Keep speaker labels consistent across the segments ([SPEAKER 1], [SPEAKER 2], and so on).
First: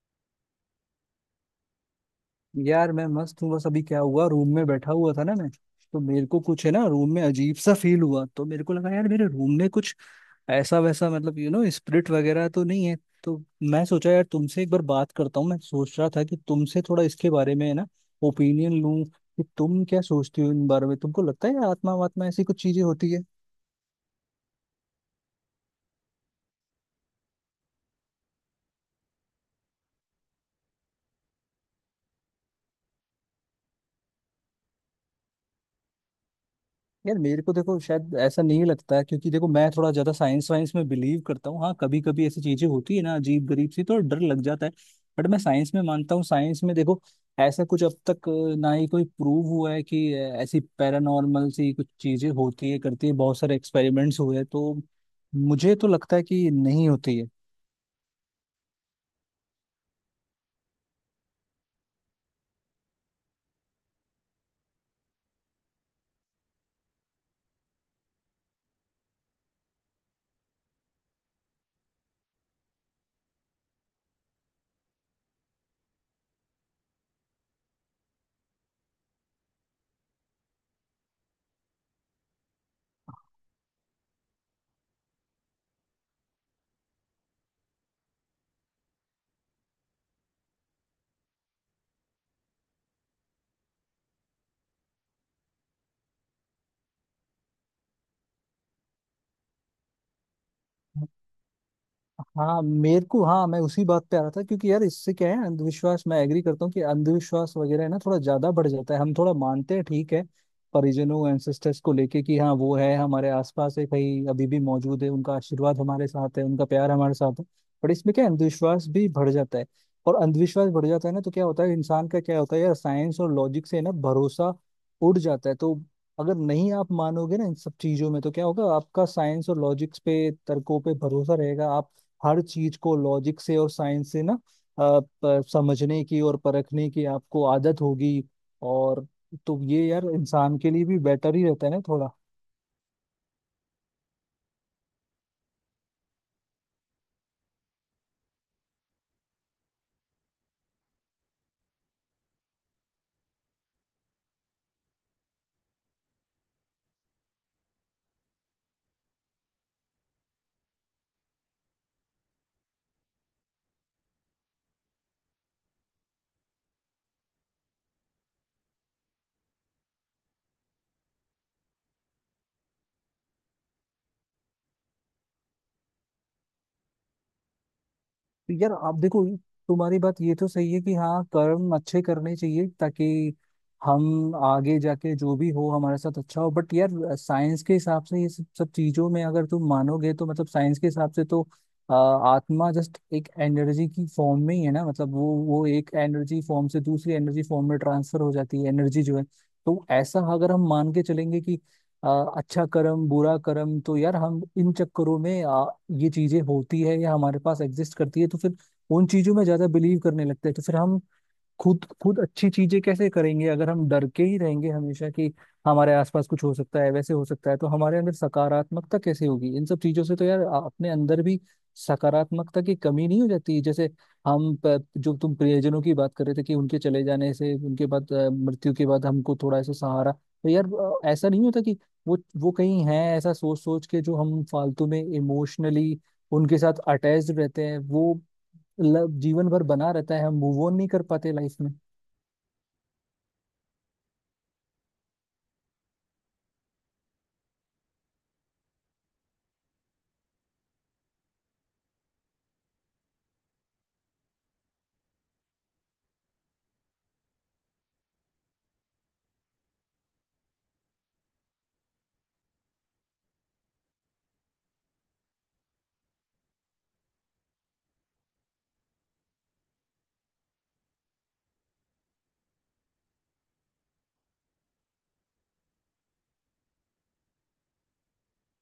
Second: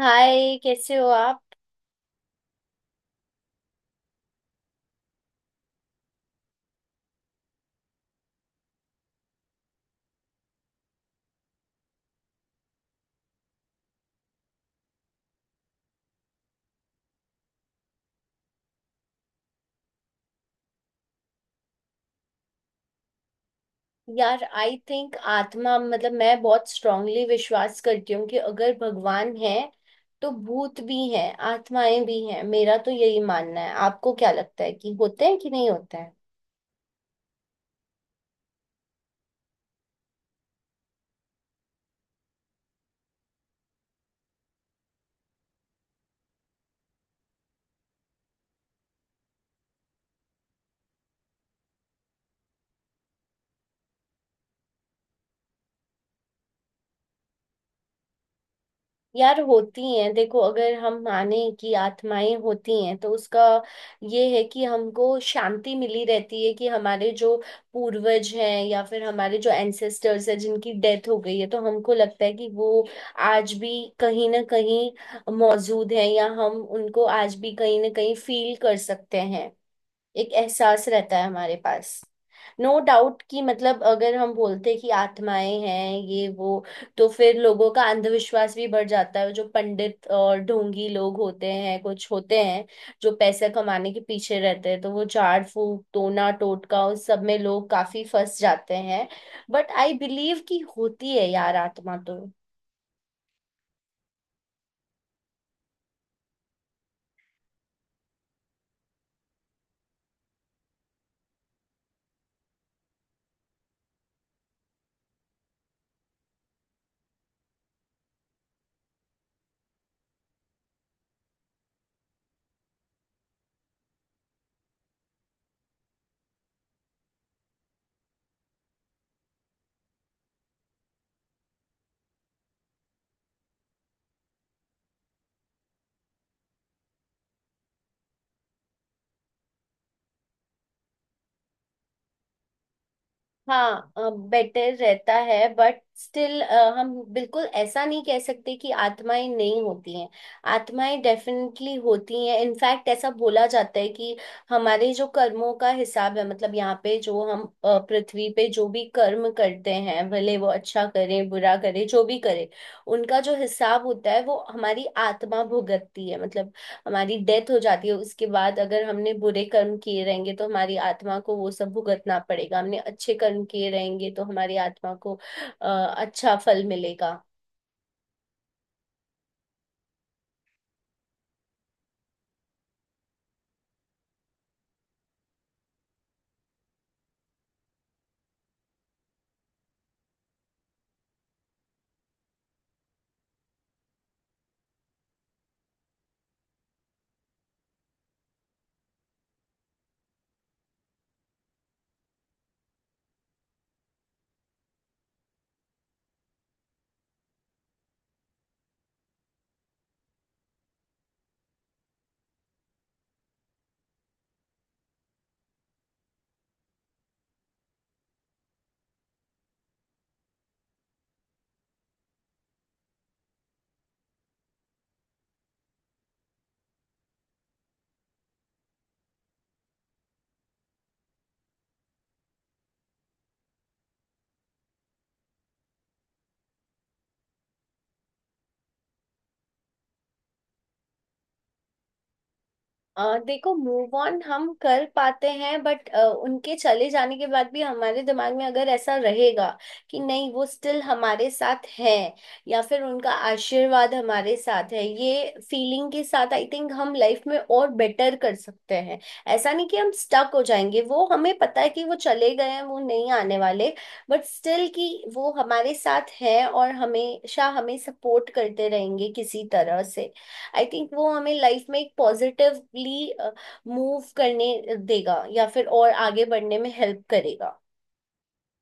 [SPEAKER 1] हाय, कैसे हो आप?
[SPEAKER 2] यार मैं मस्त हूँ। बस अभी क्या हुआ, रूम में बैठा हुआ था ना मैं। तो मेरे को कुछ है ना, रूम में अजीब सा फील हुआ। तो मेरे को लगा यार, मेरे रूम में कुछ ऐसा वैसा मतलब स्पिरिट वगैरह तो नहीं है। तो मैं सोचा यार तुमसे एक बार बात करता हूँ। मैं सोच रहा था कि तुमसे थोड़ा इसके बारे में है ना ओपिनियन लूँ कि तुम क्या सोचती हो इन बारे में। तुमको लगता है आत्मा वात्मा ऐसी कुछ चीजें होती है?
[SPEAKER 1] यार आई थिंक आत्मा मतलब मैं बहुत स्ट्रांगली विश्वास करती हूँ कि अगर भगवान है तो भूत भी हैं आत्माएं भी हैं। मेरा तो यही मानना है। आपको क्या लगता है कि होते हैं कि नहीं होते?
[SPEAKER 2] यार मेरे को देखो शायद ऐसा नहीं लगता है, क्योंकि देखो मैं थोड़ा ज्यादा साइंस वाइंस में बिलीव करता हूँ। हाँ, कभी कभी ऐसी चीजें होती है ना अजीब गरीब सी, तो डर लग जाता है। बट मैं साइंस में मानता हूँ। साइंस में देखो ऐसा कुछ अब तक ना ही कोई प्रूव हुआ है कि ऐसी पैरानॉर्मल सी कुछ चीजें होती है करती है। बहुत सारे एक्सपेरिमेंट्स हुए हैं, तो मुझे तो लगता है कि नहीं होती है।
[SPEAKER 1] यार होती हैं। देखो अगर हम माने कि आत्माएं होती हैं तो उसका ये है कि हमको शांति मिली रहती है कि हमारे जो पूर्वज हैं या फिर हमारे जो एंसेस्टर्स हैं जिनकी डेथ हो गई है तो हमको लगता है कि वो आज भी कहीं ना कहीं मौजूद हैं या हम उनको आज भी कहीं ना कहीं फील कर सकते हैं। एक एहसास रहता है हमारे पास। नो डाउट कि मतलब अगर हम बोलते कि आत्माएं हैं ये वो तो फिर लोगों का अंधविश्वास भी बढ़ जाता है। जो पंडित और ढोंगी लोग होते हैं, कुछ होते हैं जो पैसे कमाने के पीछे रहते हैं तो वो झाड़ फूक टोना टोटका उस सब में लोग काफी फंस जाते हैं। बट आई बिलीव कि होती है यार आत्मा तो।
[SPEAKER 2] हाँ मेरे को, हाँ मैं उसी बात पे आ रहा था। क्योंकि यार इससे क्या है, अंधविश्वास, मैं एग्री करता हूँ कि अंधविश्वास वगैरह है ना थोड़ा ज्यादा बढ़ जाता है। हम थोड़ा मानते हैं ठीक है परिजनों एंसेस्टर्स को लेके कि हाँ वो है हमारे आसपास, है कहीं अभी भी मौजूद है, उनका आशीर्वाद हमारे साथ है, उनका प्यार हमारे साथ है। पर इसमें क्या है, अंधविश्वास भी बढ़ जाता है। और अंधविश्वास बढ़ जाता है ना तो क्या होता है, इंसान का क्या होता है यार, साइंस और लॉजिक से ना भरोसा उड़ जाता है। तो अगर नहीं आप मानोगे ना इन सब चीजों में तो क्या होगा, आपका साइंस और लॉजिक्स पे तर्कों पे भरोसा रहेगा। आप हर चीज को लॉजिक से और साइंस से ना समझने की और परखने की आपको आदत होगी। और तो ये यार इंसान के लिए भी बेटर ही रहता है ना थोड़ा।
[SPEAKER 1] हाँ, बेटर रहता है बट स्टिल हम बिल्कुल ऐसा नहीं कह सकते कि आत्माएं नहीं होती हैं। आत्माएं डेफिनेटली होती हैं। इनफैक्ट ऐसा बोला जाता है कि हमारे जो कर्मों का हिसाब है मतलब यहाँ पे जो हम पृथ्वी पे जो भी कर्म करते हैं, भले वो अच्छा करें बुरा करें जो भी करें, उनका जो हिसाब होता है वो हमारी आत्मा भुगतती है। मतलब हमारी डेथ हो जाती है, उसके बाद अगर हमने बुरे कर्म किए रहेंगे तो हमारी आत्मा को वो सब भुगतना पड़ेगा, हमने अच्छे कर्म किए रहेंगे तो हमारी आत्मा को अ, अच्छा फल मिलेगा।
[SPEAKER 2] तो यार आप देखो तुम्हारी बात ये तो सही है कि हाँ कर्म अच्छे करने चाहिए, ताकि हम आगे जाके जो भी हो हमारे साथ अच्छा हो। बट यार साइंस के हिसाब से ये सब सब चीजों में अगर तुम मानोगे तो, मतलब साइंस के हिसाब से तो आत्मा जस्ट एक एनर्जी की फॉर्म में ही है ना। मतलब वो एक एनर्जी फॉर्म से दूसरी एनर्जी फॉर्म में ट्रांसफर हो जाती है एनर्जी जो है। तो ऐसा अगर हम मान के चलेंगे कि आ, अच्छा कर्म बुरा कर्म, तो यार हम इन चक्करों में, ये चीजें होती है या हमारे पास एग्जिस्ट करती है तो फिर उन चीजों में ज्यादा बिलीव करने लगते हैं। तो फिर हम खुद खुद अच्छी चीजें कैसे करेंगे अगर हम डर के ही रहेंगे हमेशा कि हमारे आसपास कुछ हो सकता है वैसे हो सकता है। तो हमारे अंदर सकारात्मकता कैसे होगी इन सब चीजों से। तो यार अपने अंदर भी सकारात्मकता की कमी नहीं हो जाती। जैसे हम जो तुम प्रियजनों की बात कर रहे थे कि उनके चले जाने से उनके बाद मृत्यु के बाद हमको थोड़ा ऐसा सहारा, तो यार ऐसा नहीं होता कि वो कहीं है, ऐसा सोच सोच के जो हम फालतू में इमोशनली उनके साथ अटैच्ड रहते हैं, वो जीवन भर बना रहता है। हम मूव ऑन नहीं कर पाते लाइफ में।
[SPEAKER 1] देखो मूव ऑन हम कर पाते हैं बट उनके चले जाने के बाद भी हमारे दिमाग में अगर ऐसा रहेगा कि नहीं, वो स्टिल हमारे साथ है या फिर उनका आशीर्वाद हमारे साथ है, ये फीलिंग के साथ आई थिंक हम लाइफ में और बेटर कर सकते हैं। ऐसा नहीं कि हम स्टक हो जाएंगे, वो हमें पता है कि वो चले गए हैं, वो नहीं आने वाले, बट स्टिल कि वो हमारे साथ है और हमेशा हमें सपोर्ट करते रहेंगे किसी तरह से। आई थिंक वो हमें लाइफ में एक पॉजिटिवली मूव करने देगा या फिर और आगे बढ़ने में हेल्प करेगा।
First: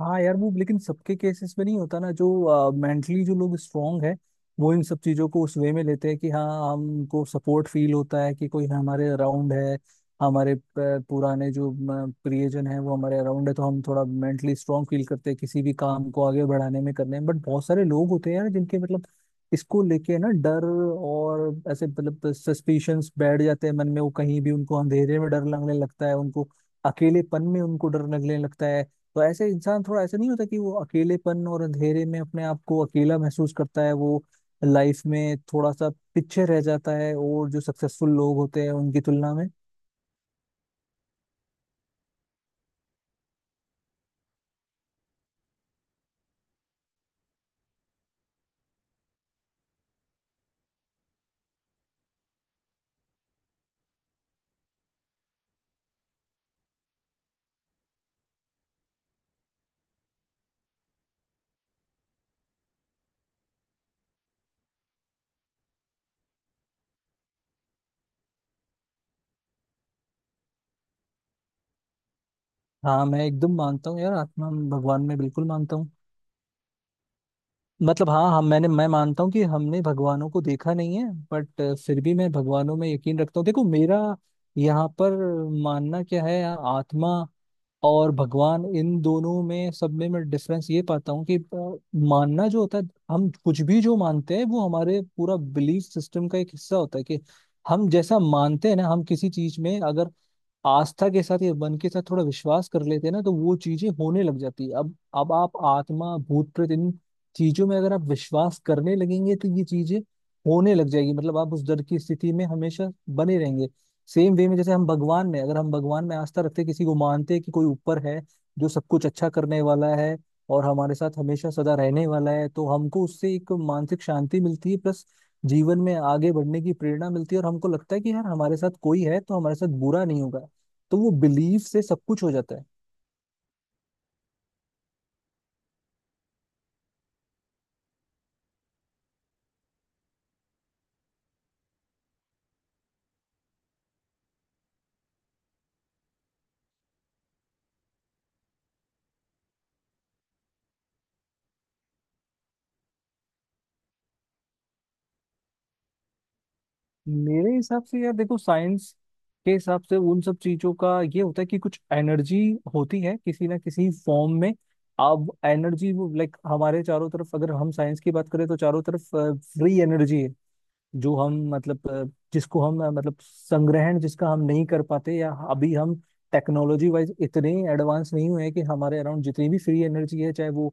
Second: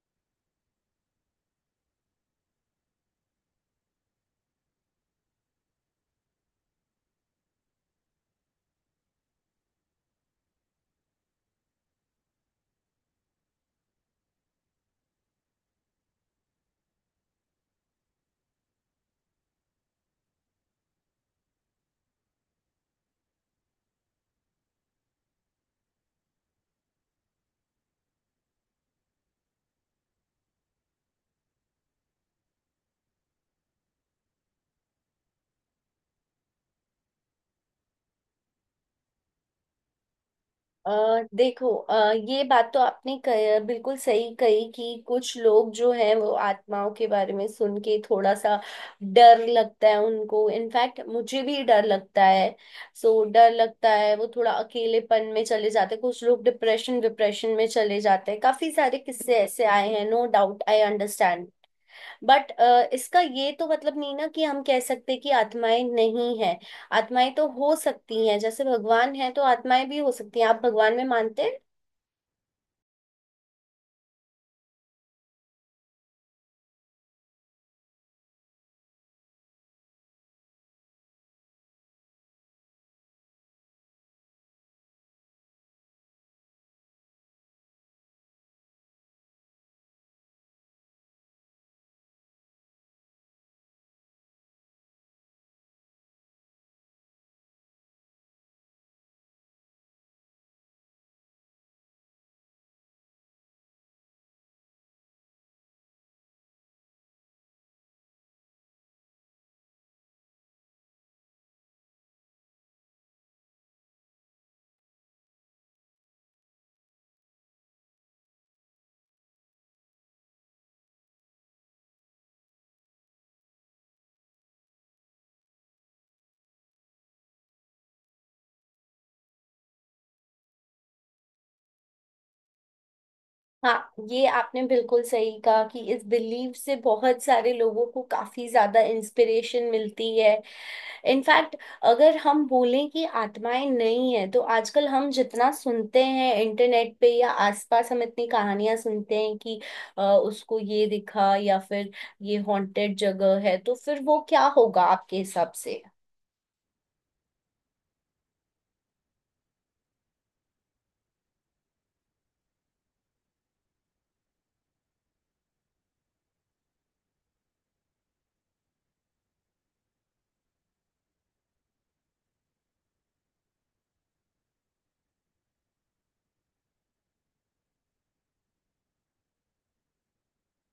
[SPEAKER 2] हाँ यार वो लेकिन सबके केसेस में नहीं होता ना। जो मेंटली जो लोग स्ट्रांग है वो इन सब चीजों को उस वे में लेते हैं कि हाँ हमको सपोर्ट फील होता है कि कोई हमारे अराउंड है, हमारे पुराने जो प्रियजन है वो हमारे अराउंड है, तो हम थोड़ा मेंटली स्ट्रांग फील करते हैं किसी भी काम को आगे बढ़ाने में करने में। बट बहुत सारे लोग होते हैं यार जिनके मतलब इसको लेके ना डर और ऐसे मतलब सस्पिशंस बैठ जाते हैं मन में। वो कहीं भी उनको अंधेरे में डर लगने लगता है, उनको अकेलेपन में उनको डर लगने लगता है। तो ऐसे इंसान, थोड़ा ऐसा नहीं होता कि वो अकेलेपन और अंधेरे में अपने आप को अकेला महसूस करता है, वो लाइफ में थोड़ा सा पीछे रह जाता है और जो सक्सेसफुल लोग होते हैं उनकी तुलना में।
[SPEAKER 1] अ देखो, ये बात तो आपने बिल्कुल सही कही कि कुछ लोग जो हैं वो आत्माओं के बारे में सुन के थोड़ा सा डर लगता है उनको। इनफैक्ट मुझे भी डर लगता है। सो डर लगता है, वो थोड़ा अकेलेपन में चले जाते हैं, कुछ लोग डिप्रेशन डिप्रेशन में चले जाते हैं। काफी सारे किस्से ऐसे आए हैं, no doubt, I understand. But इसका ये तो मतलब नहीं ना कि हम कह सकते कि आत्माएं नहीं है। आत्माएं तो हो सकती हैं, जैसे भगवान है तो आत्माएं भी हो सकती हैं। आप भगवान में मानते हैं?
[SPEAKER 2] हाँ मैं एकदम मानता हूँ यार, आत्मा भगवान में बिल्कुल मानता हूँ। मतलब हाँ हम मैंने मैं मानता हूँ कि हमने भगवानों को देखा नहीं है, बट फिर भी मैं भगवानों में यकीन रखता हूँ। देखो मेरा यहाँ पर मानना क्या है, आत्मा और भगवान इन दोनों में सब में मैं डिफरेंस ये पाता हूँ कि मानना जो होता है, हम कुछ भी जो मानते हैं वो हमारे पूरा बिलीफ सिस्टम का एक हिस्सा होता है। कि हम जैसा मानते हैं ना, हम किसी चीज में अगर आस्था के साथ या मन के साथ थोड़ा विश्वास कर लेते हैं ना, तो वो चीजें होने लग जाती है। अब आप आत्मा भूत प्रेत इन चीजों में अगर आप विश्वास करने लगेंगे तो ये चीजें होने लग जाएगी। मतलब आप उस डर की स्थिति में हमेशा बने रहेंगे। सेम वे में जैसे हम भगवान में, अगर हम भगवान में आस्था रखते हैं, किसी को मानते हैं कि कोई ऊपर है जो सब कुछ अच्छा करने वाला है और हमारे साथ हमेशा सदा रहने वाला है, तो हमको उससे एक मानसिक शांति मिलती है, प्लस जीवन में आगे बढ़ने की प्रेरणा मिलती है और हमको लगता है कि यार हमारे साथ कोई है तो हमारे साथ बुरा नहीं होगा। तो वो बिलीव से सब कुछ हो जाता है।
[SPEAKER 1] हाँ, ये आपने बिल्कुल सही कहा कि इस बिलीव से बहुत सारे लोगों को काफी ज्यादा इंस्पिरेशन मिलती है। इनफैक्ट अगर हम बोलें कि आत्माएं नहीं है तो आजकल हम जितना सुनते हैं इंटरनेट पे या आसपास, हम इतनी कहानियां सुनते हैं कि उसको ये दिखा या फिर ये हॉन्टेड जगह है, तो फिर वो क्या होगा आपके हिसाब से?
[SPEAKER 2] मेरे हिसाब से यार देखो, साइंस के हिसाब से उन सब चीजों का ये होता है कि कुछ एनर्जी होती है किसी ना किसी फॉर्म में। अब एनर्जी वो लाइक हमारे चारों तरफ, अगर हम साइंस की बात करें तो चारों तरफ फ्री एनर्जी है, जो हम मतलब जिसको हम मतलब संग्रहण जिसका हम नहीं कर पाते, या अभी हम टेक्नोलॉजी वाइज इतने एडवांस नहीं हुए हैं कि हमारे अराउंड जितनी भी फ्री एनर्जी है, चाहे वो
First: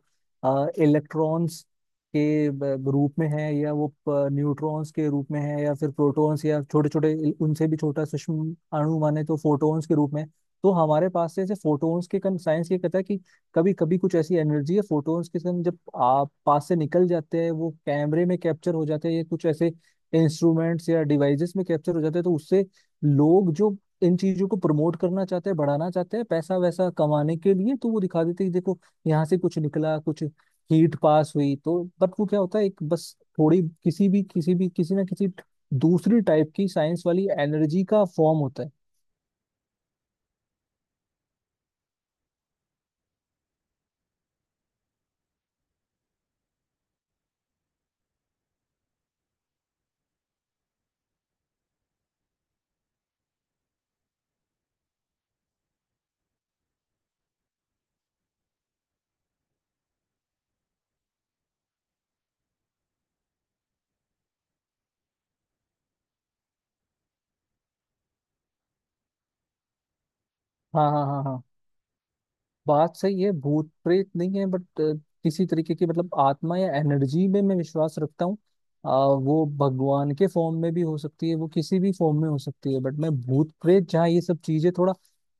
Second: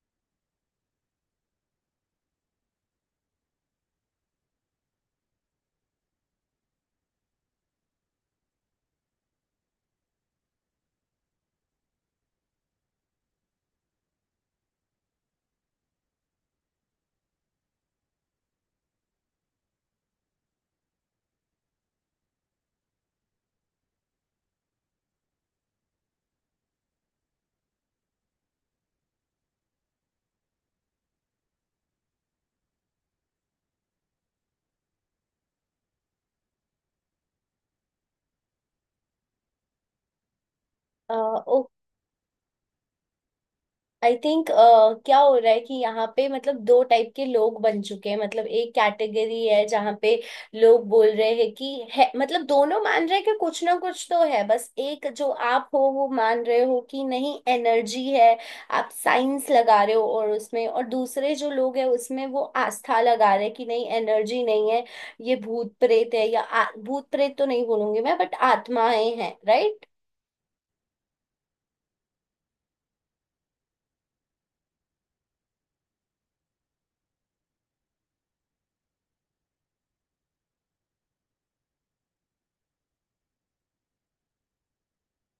[SPEAKER 2] इलेक्ट्रॉन्स के रूप में है या वो न्यूट्रॉन्स के रूप में है या फिर प्रोटॉन्स या छोटे छोटे उनसे भी छोटा सूक्ष्म अणु माने तो फोटॉन्स के रूप में। तो हमारे पास से ऐसे फोटॉन्स के कन, साइंस ये कहता है कि कभी कभी कुछ ऐसी एनर्जी है, फोटॉन्स के कन जब आप पास से निकल जाते हैं वो कैमरे में कैप्चर हो जाते हैं या कुछ ऐसे इंस्ट्रूमेंट्स या डिवाइसेस में कैप्चर हो जाते हैं। तो उससे लोग जो इन चीजों को प्रमोट करना चाहते हैं बढ़ाना चाहते हैं पैसा वैसा कमाने के लिए, तो वो दिखा देते हैं कि देखो यहाँ से कुछ निकला, कुछ हीट पास हुई। तो बट वो क्या होता है एक, बस थोड़ी किसी भी किसी ना किसी दूसरी टाइप की साइंस वाली एनर्जी का फॉर्म होता है।
[SPEAKER 1] आई थिंक क्या हो रहा है कि यहाँ पे मतलब दो टाइप के लोग बन चुके हैं। मतलब एक कैटेगरी है जहाँ पे लोग बोल रहे हैं कि है, मतलब दोनों मान रहे हैं कि कुछ ना कुछ तो है, बस एक जो आप हो वो मान रहे हो कि नहीं एनर्जी है, आप साइंस लगा रहे हो और उसमें, और दूसरे जो लोग हैं उसमें वो आस्था लगा रहे हैं कि नहीं एनर्जी नहीं है, ये भूत प्रेत है। या भूत प्रेत तो नहीं बोलूंगी मैं, बट आत्माएं हैं, राइट?
[SPEAKER 2] हाँ हाँ हाँ हाँ, बात सही है। भूत प्रेत नहीं है बट किसी तरीके की, मतलब आत्मा या एनर्जी में मैं विश्वास रखता हूँ। वो भगवान के फॉर्म में भी हो सकती है, वो किसी भी फॉर्म में हो सकती है। बट मैं भूत प्रेत जहाँ ये सब चीजें थोड़ा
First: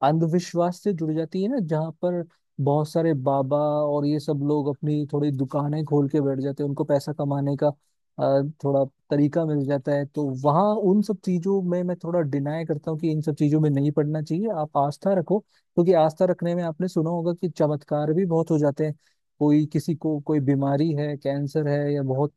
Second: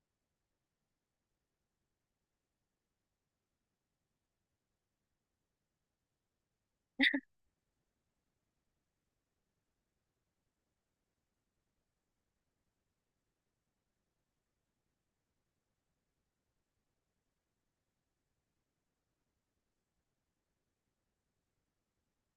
[SPEAKER 2] अंधविश्वास से जुड़ जाती है ना, जहाँ पर बहुत सारे बाबा और ये सब लोग अपनी थोड़ी दुकानें खोल के बैठ जाते हैं, उनको पैसा कमाने का थोड़ा तरीका मिल जाता है, तो वहाँ उन सब चीजों में मैं थोड़ा डिनाई करता हूँ कि इन सब चीजों में नहीं पड़ना चाहिए। आप आस्था रखो, क्योंकि आस्था रखने में आपने सुना होगा कि चमत्कार भी बहुत हो जाते हैं। कोई, किसी को कोई बीमारी है, कैंसर है या बहुत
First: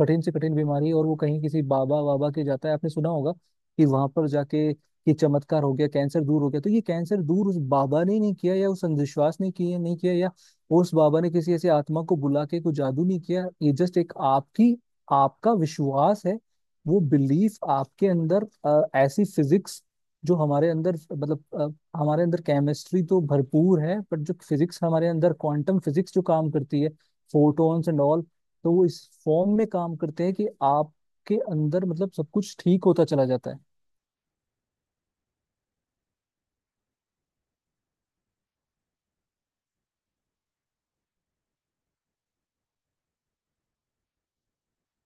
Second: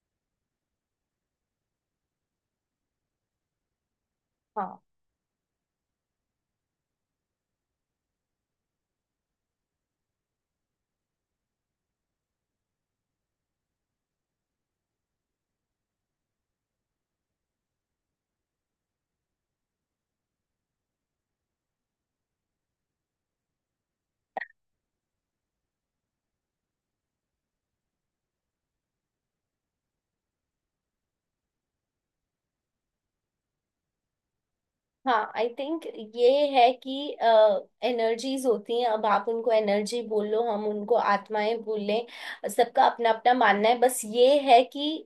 [SPEAKER 2] कठिन से कठिन बीमारी है, और वो कहीं किसी बाबा वाबा के जाता है, आपने सुना होगा कि वहां पर जाके कि चमत्कार हो गया, कैंसर दूर हो गया। तो ये कैंसर दूर उस बाबा ने नहीं किया या उस अंधविश्वास ने किया नहीं किया, या उस बाबा ने किसी ऐसी आत्मा को बुला के कोई जादू नहीं किया। ये जस्ट एक आपकी, आपका विश्वास है। वो बिलीफ आपके अंदर ऐसी फिजिक्स जो हमारे अंदर मतलब हमारे अंदर केमिस्ट्री तो भरपूर है, पर जो फिजिक्स हमारे अंदर क्वांटम फिजिक्स जो काम करती है, फोटॉन्स एंड ऑल, तो वो इस फॉर्म में काम करते हैं कि आपके अंदर मतलब सब कुछ ठीक होता चला जाता है।
[SPEAKER 1] हाँ आई थिंक ये है कि एनर्जीज होती हैं। अब आप उनको एनर्जी बोल लो हम उनको आत्माएं बोल लें, सबका अपना अपना मानना है। बस ये है कि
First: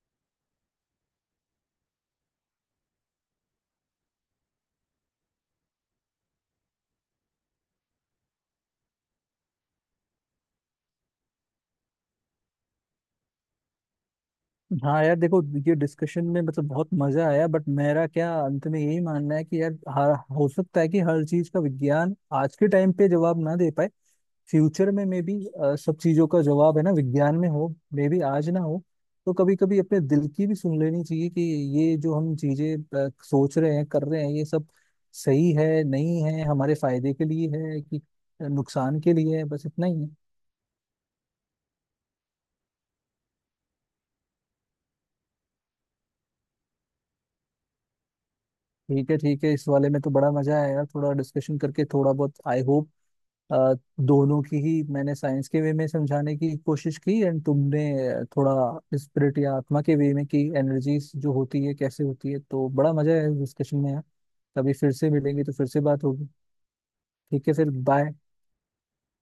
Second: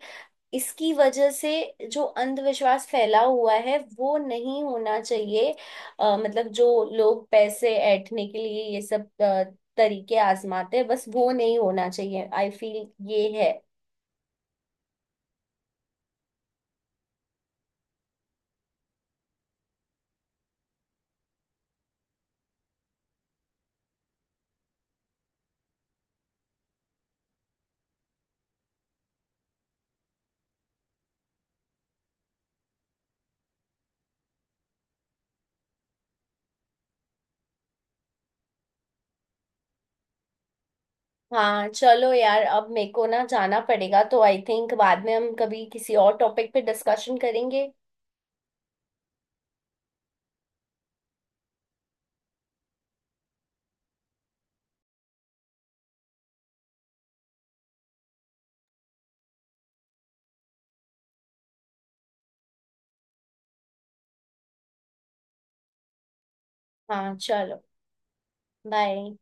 [SPEAKER 1] इसकी वजह से जो अंधविश्वास फैला हुआ है वो नहीं होना चाहिए। मतलब जो लोग पैसे ऐंठने के लिए ये सब तरीके आजमाते हैं, बस वो नहीं होना चाहिए, आई फील ये है।
[SPEAKER 2] हाँ यार देखो ये डिस्कशन में मतलब बहुत मजा आया। बट मेरा क्या अंत में यही मानना है कि यार हो सकता है कि हर चीज का विज्ञान आज के टाइम पे जवाब ना दे पाए, फ्यूचर में मे बी सब चीजों का जवाब है ना विज्ञान में हो, मे बी आज ना हो। तो कभी कभी अपने दिल की भी सुन लेनी चाहिए कि ये जो हम चीजें सोच रहे हैं कर रहे हैं ये सब सही है नहीं है, हमारे फायदे के लिए है कि नुकसान के लिए है, बस इतना ही है।
[SPEAKER 1] हाँ चलो यार, अब मेरे को ना जाना पड़ेगा तो आई थिंक बाद में हम कभी किसी और टॉपिक पे डिस्कशन करेंगे।
[SPEAKER 2] ठीक है ठीक है, इस वाले में तो बड़ा मजा आया यार थोड़ा डिस्कशन करके थोड़ा बहुत। आई होप अ, दोनों की ही, मैंने साइंस के वे में समझाने की कोशिश की एंड तुमने थोड़ा स्पिरिट या आत्मा के वे में की, एनर्जीज जो होती है कैसे होती है। तो बड़ा मजा है डिस्कशन में यार। कभी फिर से मिलेंगे तो फिर से बात होगी।
[SPEAKER 1] हाँ
[SPEAKER 2] ठीक है,
[SPEAKER 1] चलो,
[SPEAKER 2] फिर बाय।
[SPEAKER 1] बाय।